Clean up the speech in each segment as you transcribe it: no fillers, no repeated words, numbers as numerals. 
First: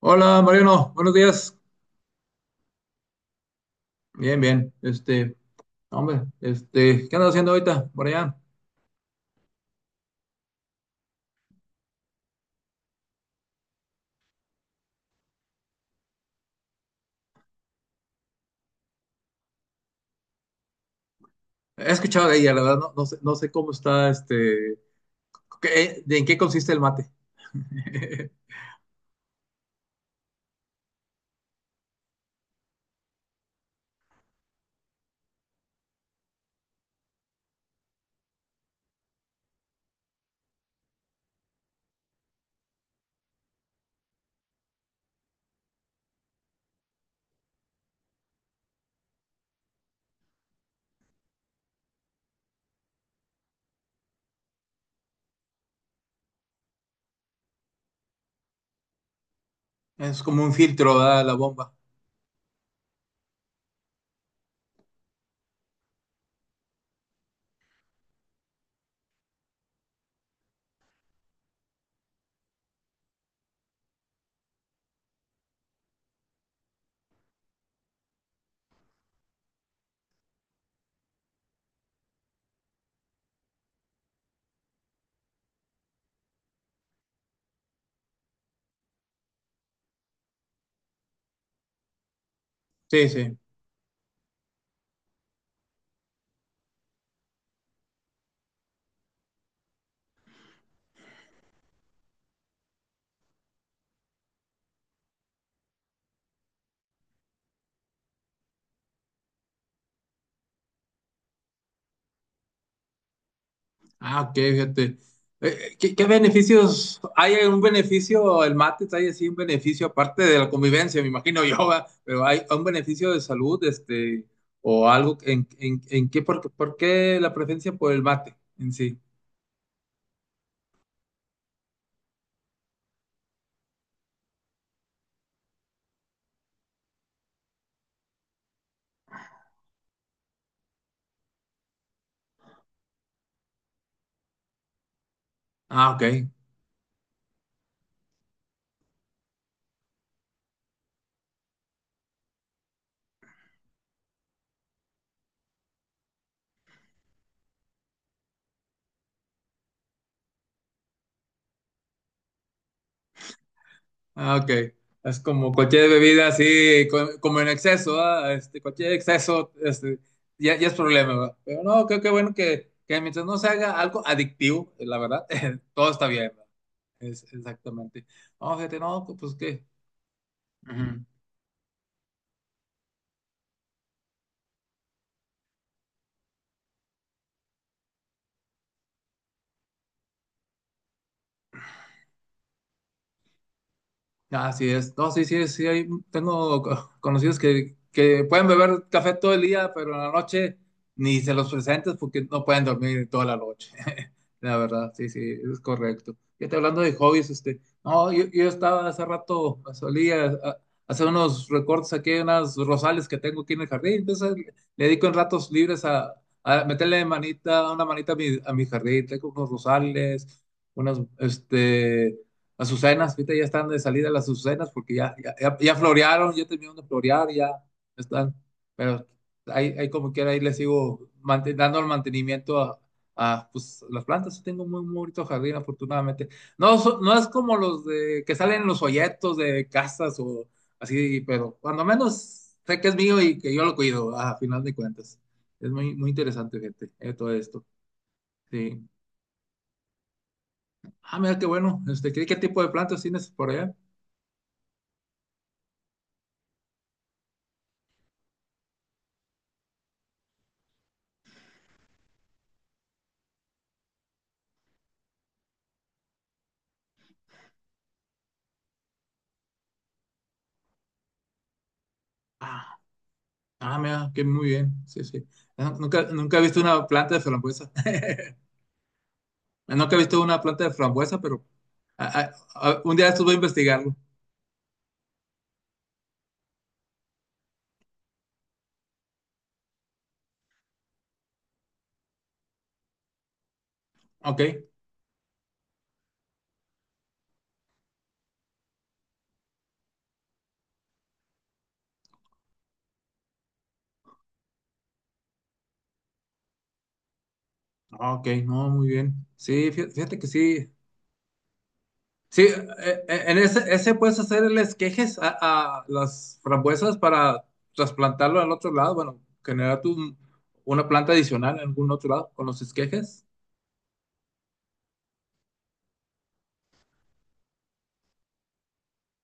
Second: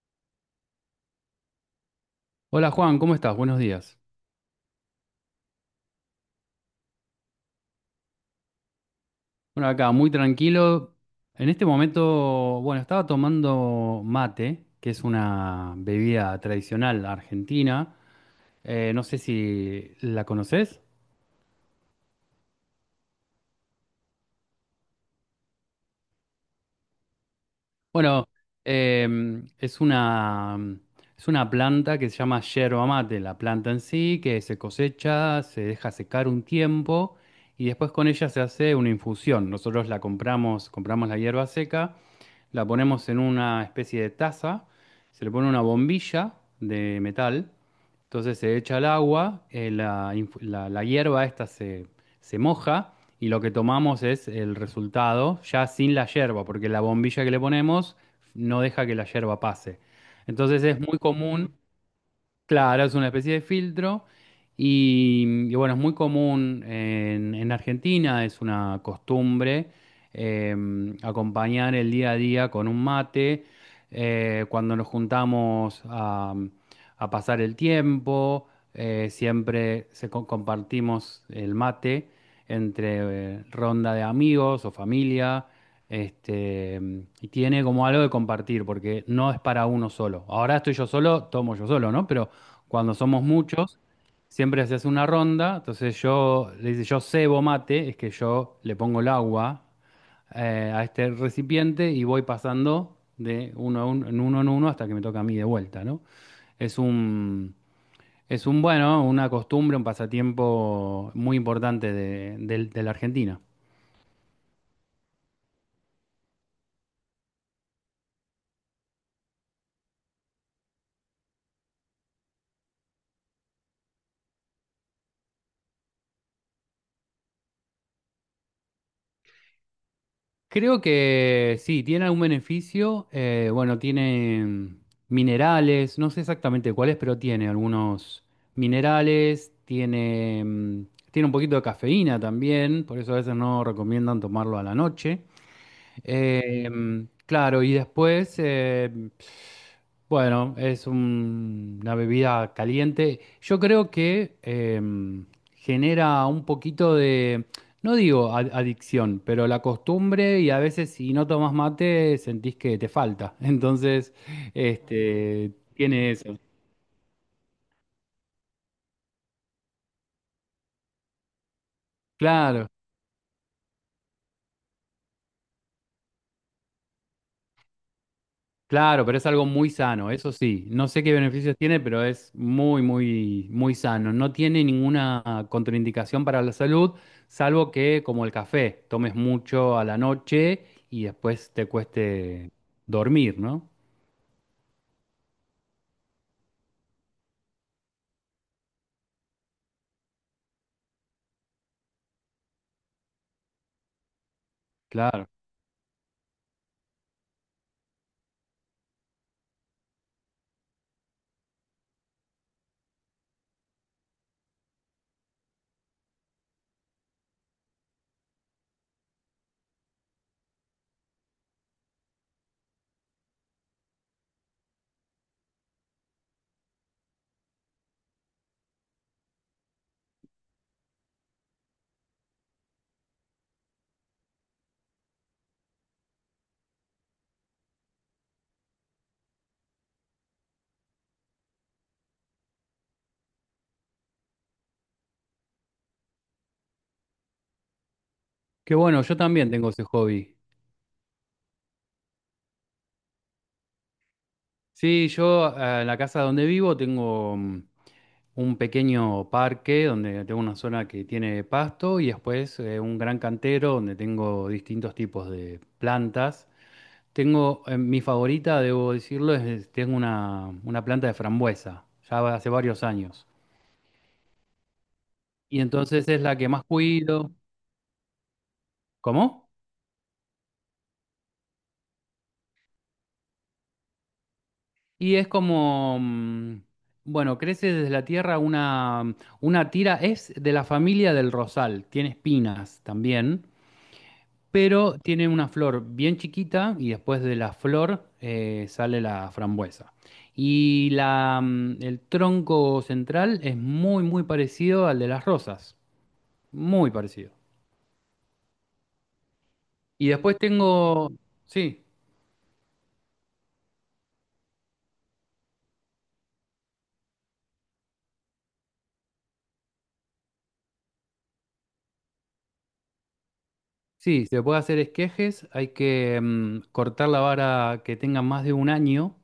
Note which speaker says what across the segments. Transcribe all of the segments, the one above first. Speaker 1: Hola Mariano, buenos días.
Speaker 2: Hola Juan, ¿cómo estás? Buenos días.
Speaker 1: Bien, bien. Este, hombre, este, ¿qué andas haciendo ahorita por allá?
Speaker 2: Bueno, acá muy tranquilo. En este momento, bueno, estaba tomando mate, que es una bebida tradicional argentina. No sé si la conoces.
Speaker 1: He escuchado de ella, la verdad, no, no sé cómo está, este, qué- de en qué consiste el mate.
Speaker 2: Bueno, em, es una, es una planta que se llama yerba mate, la planta en sí, que se cosecha, se deja secar un tiempo y después con ella se hace una infusión. Nosotros la compramos, compramos la hierba seca, la ponemos en una especie de taza, se le pone una bombilla de metal, entonces se echa el agua, la, la hierba esta se, se moja, y lo que tomamos es el resultado ya sin la yerba, porque la bombilla que le ponemos no deja que la yerba pase.
Speaker 1: Es como un
Speaker 2: Entonces es
Speaker 1: filtro,
Speaker 2: muy
Speaker 1: ¿verdad? La
Speaker 2: común.
Speaker 1: bomba.
Speaker 2: Claro, es una especie de filtro, y bueno, es muy común en Argentina, es una costumbre, eh, acompañar el día a día con un mate, cuando nos juntamos a pasar el tiempo. Siempre se compartimos el mate entre ronda de amigos o familia, este, y tiene como algo de compartir, porque no es para uno solo. Ahora estoy yo solo, tomo yo solo, ¿no? Pero cuando
Speaker 1: Sí,
Speaker 2: somos
Speaker 1: sí.
Speaker 2: muchos, siempre se hace una ronda. Entonces yo le dice, yo cebo mate, es que yo le pongo el agua a este recipiente y voy pasando de uno, a uno, en uno en uno hasta que me toca a mí de vuelta, ¿no? Es un, es un bueno, una costumbre, un pasatiempo muy importante de, de la Argentina.
Speaker 1: Ah, ok, fíjate. ¿Qué beneficios? ¿Hay algún beneficio el mate? ¿Hay así un beneficio aparte de la convivencia? Me imagino yo, ¿verdad? Pero ¿hay un beneficio de salud, este, o algo en qué, por qué la preferencia por el mate en sí?
Speaker 2: Creo que sí, tiene algún beneficio. Bueno, tiene minerales, no sé exactamente cuáles, pero tiene algunos minerales, tiene, tiene un poquito de cafeína también, por eso a veces no recomiendan tomarlo a la noche.
Speaker 1: Ah, ok.
Speaker 2: Eh, claro, y después, bueno, es una bebida caliente. Yo creo que genera un poquito de, no digo adicción, pero la costumbre, y a veces si no tomas mate sentís que te falta. Entonces,
Speaker 1: Ah, ok. Es como cualquier
Speaker 2: tiene
Speaker 1: bebida
Speaker 2: eso.
Speaker 1: así, como en exceso, este, cualquier exceso, este, ya es problema, ¿verdad? Pero no, creo que bueno
Speaker 2: Claro.
Speaker 1: que mientras no se haga algo adictivo, la verdad, todo está bien, ¿verdad? Es, exactamente. No, fíjate,
Speaker 2: Claro,
Speaker 1: no,
Speaker 2: pero es
Speaker 1: pues
Speaker 2: algo
Speaker 1: qué.
Speaker 2: muy sano, eso sí. No sé qué beneficios tiene, pero es muy, muy, muy sano. No tiene ninguna contraindicación para la salud, salvo que, como el café, tomes mucho a la noche y después te cueste dormir, ¿no?
Speaker 1: Así es. No, sí, sí, sí, tengo conocidos que pueden beber café todo el día, pero en la noche ni se los presentes porque no pueden dormir toda la noche. La verdad, sí, sí,
Speaker 2: Claro.
Speaker 1: es correcto. Y te hablando de hobbies, este, no, yo estaba hace rato, hacer unos recortes aquí, unas rosales que tengo aquí en el jardín, entonces le dedico en ratos libres a meterle manita, una manita a mi jardín, tengo unos rosales, unas, este las azucenas, ahorita ya están de salida las azucenas porque ya florearon, ya terminaron de florear, ya están, pero ahí como quiera, ahí les sigo dando el mantenimiento a, pues, las plantas. Yo tengo muy, muy bonito jardín, afortunadamente. No, no es como los de que salen en los folletos de casas o así, pero cuando menos sé que es mío y que yo lo cuido, a final de cuentas. Es muy, muy interesante, gente, todo esto.
Speaker 2: Qué
Speaker 1: Sí.
Speaker 2: bueno, yo también tengo ese hobby.
Speaker 1: Ah, mira qué bueno. Este, qué tipo de plantas tienes por allá?
Speaker 2: Sí, yo en la casa donde vivo tengo un pequeño parque donde tengo una zona que tiene pasto y después un gran cantero donde tengo distintos tipos de plantas. Tengo, mi favorita, debo decirlo, es, tengo una planta de frambuesa, ya hace
Speaker 1: Ah.
Speaker 2: varios años.
Speaker 1: Ah, mira, que muy bien. Sí, sí.
Speaker 2: Y
Speaker 1: No, Nunca,
Speaker 2: entonces es la
Speaker 1: nunca he
Speaker 2: que
Speaker 1: visto
Speaker 2: más
Speaker 1: una planta de
Speaker 2: cuido.
Speaker 1: frambuesa.
Speaker 2: ¿Cómo?
Speaker 1: Nunca he visto una planta de frambuesa, pero a- a- un día de estos voy a investigarlo.
Speaker 2: Y es como, bueno, crece desde la tierra una, una tira, es de la familia del rosal, tiene espinas también,
Speaker 1: Ok.
Speaker 2: pero tiene una flor bien chiquita y después de la flor sale la frambuesa. Y la, mm, el tronco central es muy, muy parecido al de las rosas, muy parecido.
Speaker 1: Ah, ok, no, muy bien. Sí,
Speaker 2: Y
Speaker 1: fíjate que
Speaker 2: después
Speaker 1: sí.
Speaker 2: tengo, sí.
Speaker 1: Sí, en ese puedes hacerles quejes a las frambuesas para trasplantarlo al otro lado. Bueno, generar una planta adicional en algún otro lado con los esquejes.
Speaker 2: Sí, se puede hacer esquejes, hay que cortar la vara que tenga más de un año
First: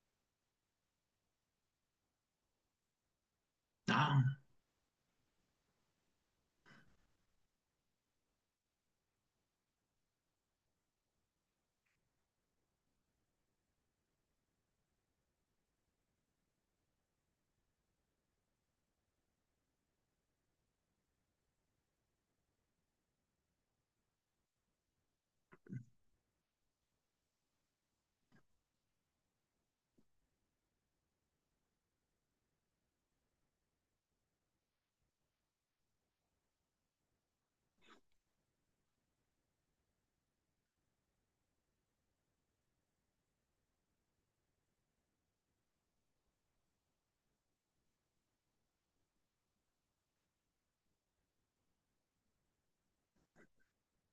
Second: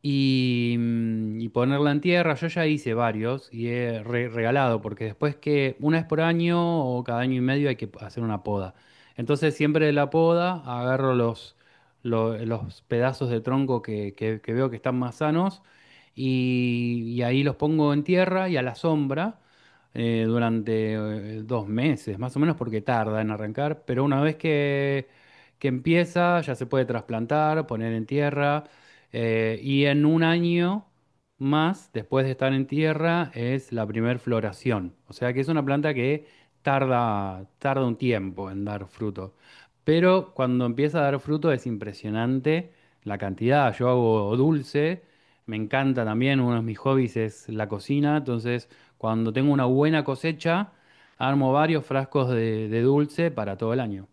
Speaker 2: y, y ponerla en tierra. Yo ya hice varios y he regalado, porque después que una vez por año o cada año y medio hay que hacer una poda. Entonces siempre de la poda agarro los, los pedazos de tronco que, que veo que están más sanos, y ahí los pongo en tierra y a la sombra. Durante dos meses, más o menos, porque tarda en arrancar, pero una vez que empieza, ya se puede trasplantar, poner en tierra, y en un año más, después de estar en tierra, es la primer floración. O sea que es una planta que tarda, tarda un tiempo en dar fruto. Pero cuando empieza a dar fruto es impresionante la cantidad. Yo hago dulce, me encanta también, uno de mis hobbies es la cocina. Entonces, cuando tengo una buena cosecha, armo varios frascos de dulce para todo el año.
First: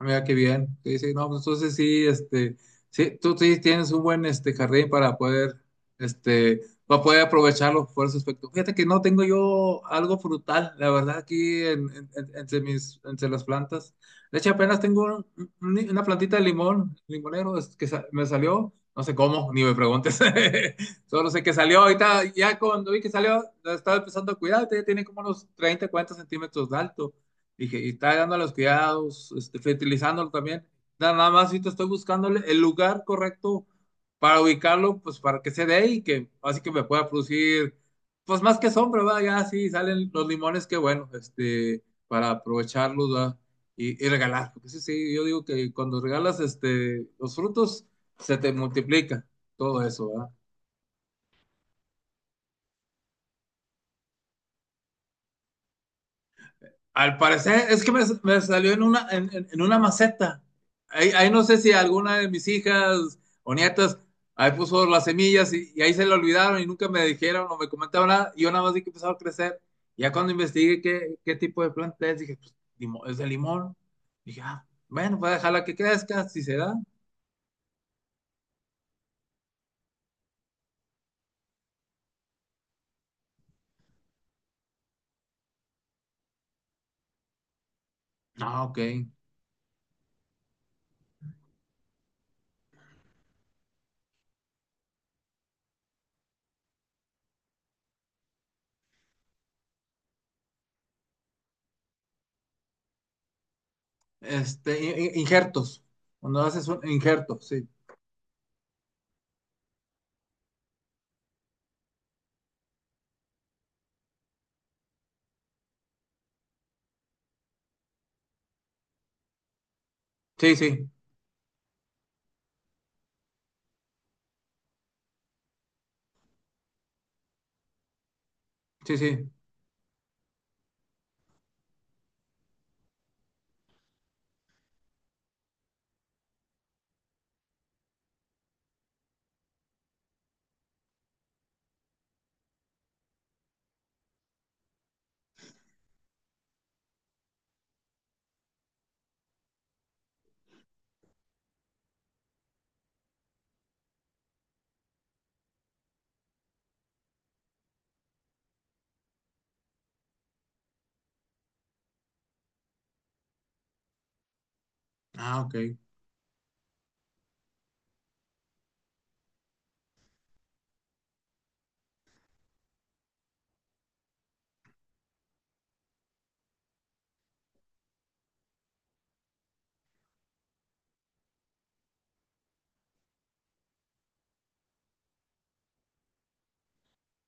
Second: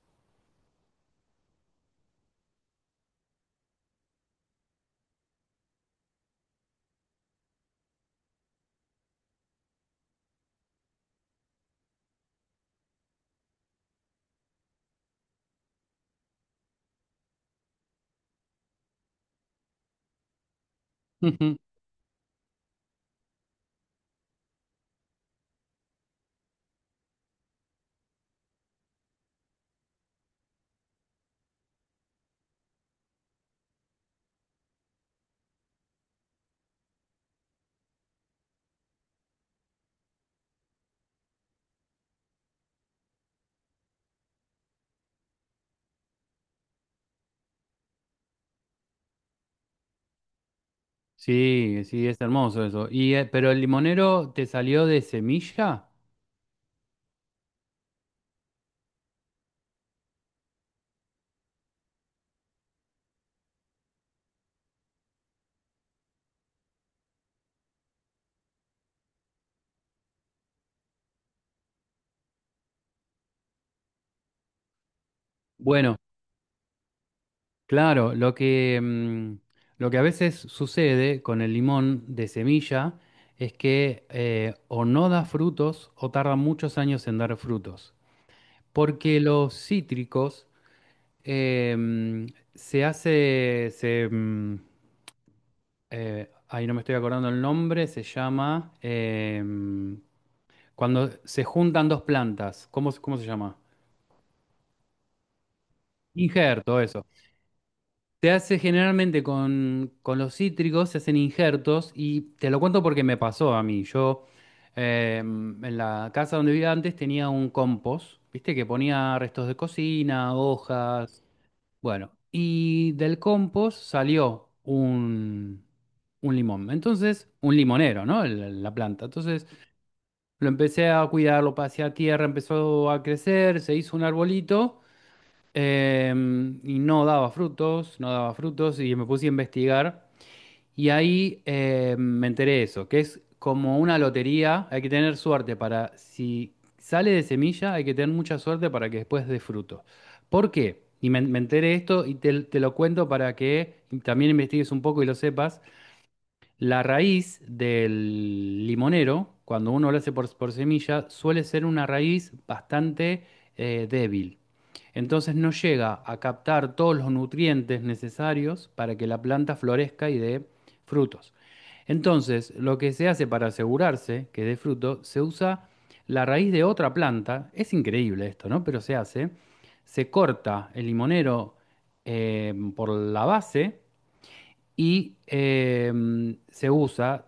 Speaker 1: Mira qué bien. Sí, sí, no, pues entonces sí, este, sí, tú sí tienes un buen este jardín este, para poder aprovecharlo por ese aspecto. Fíjate que no tengo yo algo frutal, la verdad, aquí entre las plantas. De hecho, apenas tengo una plantita de limón, limonero, es que me salió, no sé cómo, ni me preguntes. Solo sé que salió ahorita, ya cuando vi que salió, la estaba empezando a cuidar, ya tiene como unos 30 40 centímetros de alto. Dije, y está dando los cuidados, este, fertilizándolo también. Nada más ahorita estoy buscándole el lugar correcto para ubicarlo, pues para que se dé y que así que me pueda producir, pues más que sombra, ¿verdad? Ya sí salen los limones, qué bueno, este, para aprovecharlos, ¿verdad? Y regalar, porque sí, sí, yo digo que cuando regalas este, los frutos, se te multiplica todo eso, ¿verdad?
Speaker 2: Sí, sí, es hermoso eso. Y, pero el limonero te salió de semilla.
Speaker 1: Al parecer, es que me salió en una maceta. Ahí no sé si alguna de mis hijas o nietas ahí puso las semillas y ahí se le olvidaron y nunca me dijeron o me comentaron nada. Y yo nada más vi que empezaba a crecer. Ya cuando investigué qué tipo de planta es, dije, pues es de limón. Dije, ah, bueno, voy a dejarla que
Speaker 2: Bueno,
Speaker 1: crezca, si se da.
Speaker 2: claro, lo que, mm, lo que a veces sucede con el limón de semilla es que o no da frutos o tarda muchos años en dar frutos.
Speaker 1: Ah, ok.
Speaker 2: Porque los cítricos, eh, mm, se hace, se, ahí no me estoy acordando el nombre, se llama, cuando se juntan dos plantas, ¿cómo, cómo se llama?
Speaker 1: Este, injertos. Cuando haces
Speaker 2: Injerto,
Speaker 1: un
Speaker 2: eso.
Speaker 1: injerto, sí.
Speaker 2: Se hace generalmente con los cítricos, se hacen injertos, y te lo cuento porque me pasó a mí. Yo en la casa donde vivía antes tenía un compost, viste, que ponía restos de cocina,
Speaker 1: Sí, sí,
Speaker 2: hojas, bueno, y del compost salió un limón. Entonces, un limonero, ¿no? La
Speaker 1: sí,
Speaker 2: planta.
Speaker 1: sí.
Speaker 2: Entonces lo empecé a cuidar, lo pasé a tierra, empezó a crecer, se hizo un arbolito. Y no daba frutos, no daba frutos, y me puse a investigar. Y ahí me enteré de eso, que es como una lotería, hay que tener suerte para, si sale de semilla, hay que tener mucha suerte para que después dé fruto. ¿Por qué? Y me enteré de esto y te lo cuento para que también investigues un poco y lo sepas. La raíz del limonero, cuando uno lo hace por semilla, suele ser una raíz bastante débil. Entonces
Speaker 1: Ah,
Speaker 2: no
Speaker 1: ok.
Speaker 2: llega a captar todos los nutrientes necesarios para que la planta florezca y dé frutos. Entonces, lo que se hace para asegurarse que dé fruto, se usa la raíz de otra planta. Es increíble esto, ¿no? Pero se hace. Se corta el limonero por la base y se usa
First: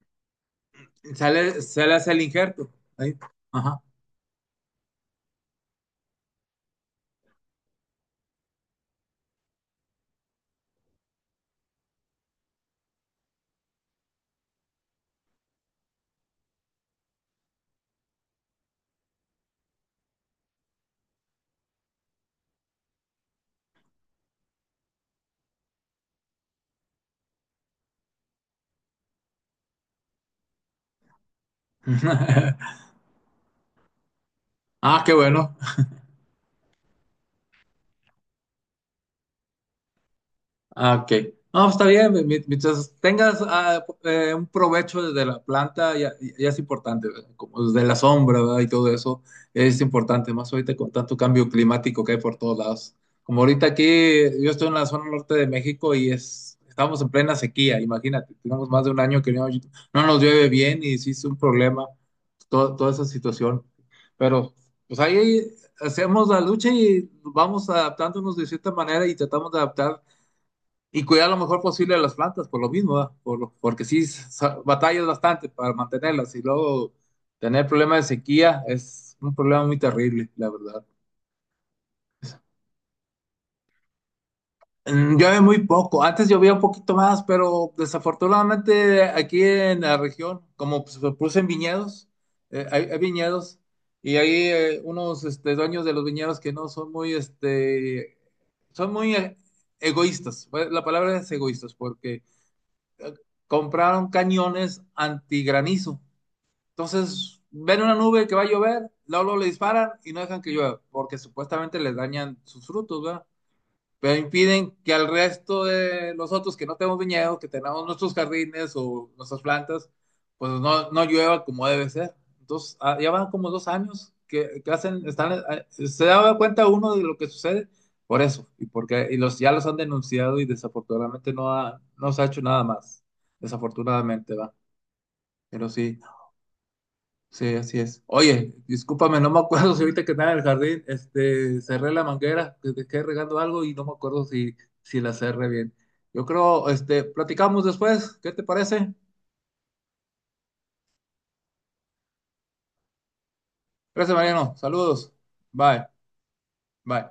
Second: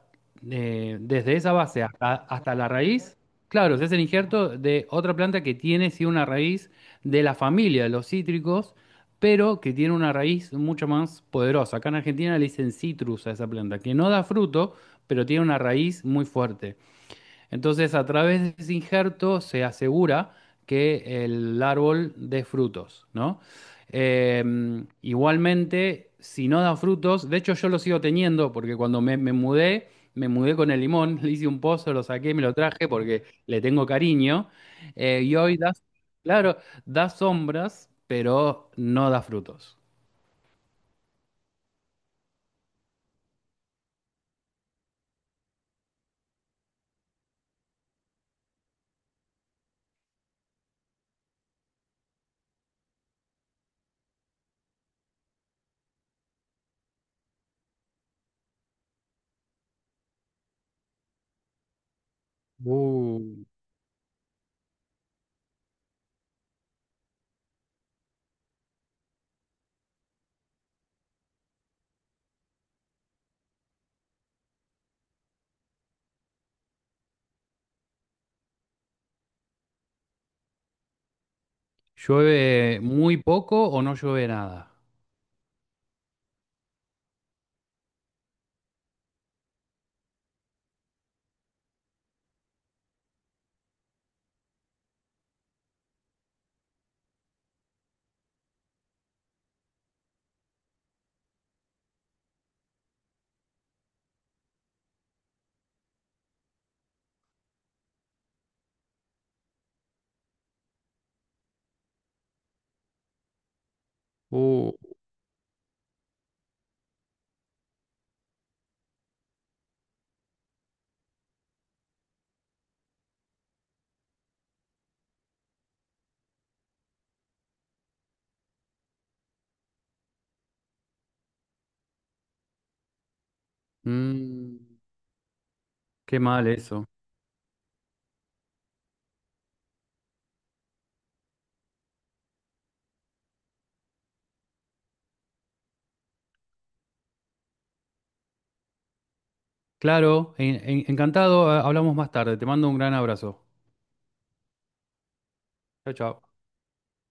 Speaker 2: desde esa base
Speaker 1: Sale hacia
Speaker 2: hasta,
Speaker 1: el
Speaker 2: hasta la
Speaker 1: injerto. Ahí.
Speaker 2: raíz. Claro,
Speaker 1: Ajá.
Speaker 2: se hace el injerto de otra planta que tiene sí una raíz de la familia de los cítricos, pero que tiene una raíz mucho más poderosa. Acá en Argentina le dicen citrus a esa planta, que no da fruto, pero tiene una raíz muy fuerte. Entonces, a través de ese injerto se asegura que el árbol dé frutos, ¿no? Eh, Igualmente, si no da frutos, de hecho yo lo sigo teniendo porque cuando me, me mudé con el limón, le hice un pozo, lo saqué, me lo traje porque le tengo cariño.
Speaker 1: Ah, qué
Speaker 2: Y
Speaker 1: bueno.
Speaker 2: hoy da, claro, da sombras, pero no da frutos.
Speaker 1: Ah, ok. No, pues, está bien, mientras tengas un provecho de la planta, ya es importante, ¿verdad? Como de la sombra, ¿verdad? Y todo eso es importante, más ahorita con tanto cambio climático que hay por todos lados. Como ahorita aquí, yo estoy en la zona norte de México y estamos en plena sequía, imagínate, tenemos más de un año que no nos llueve bien y sí es un problema toda esa
Speaker 2: Uh,
Speaker 1: situación. Pero pues ahí hacemos la lucha y vamos adaptándonos de cierta manera y tratamos de adaptar y cuidar lo mejor posible de las plantas, por lo mismo, ¿verdad? Porque sí batallas bastante para mantenerlas y luego tener problemas de sequía es un problema muy terrible, la verdad.
Speaker 2: llueve muy poco o no llueve nada.
Speaker 1: Llueve muy poco, antes llovía un poquito más, pero desafortunadamente aquí en la región, como se producen viñedos, hay viñedos y hay unos este, dueños de los viñedos que no son muy egoístas. Pues, la palabra es egoístas porque compraron cañones antigranizo. Entonces, ven una nube que va a llover, luego luego le disparan y no dejan que llueva, porque supuestamente les dañan sus frutos, ¿verdad? Pero
Speaker 2: Uh,
Speaker 1: impiden que al resto de nosotros que no tenemos viñedos, que tenemos nuestros jardines o nuestras plantas, pues no llueva como debe ser. Entonces, ya van como 2 años que hacen, están, se da cuenta uno de lo que sucede por eso, y porque y los, ya los han denunciado y desafortunadamente no se ha hecho nada más, desafortunadamente va,
Speaker 2: mm,
Speaker 1: pero sí.
Speaker 2: Qué mal eso.
Speaker 1: Sí, así es. Oye, discúlpame, no me acuerdo si ahorita que estaba en el jardín, este, cerré la manguera, que dejé regando algo y no me acuerdo si la cerré bien. Yo creo, este, platicamos después, ¿qué te parece?
Speaker 2: Claro, encantado. Eh, hablamos más tarde. Te mando un gran abrazo.
Speaker 1: Gracias, Mariano. Saludos. Bye,
Speaker 2: Chao, chao.
Speaker 1: bye.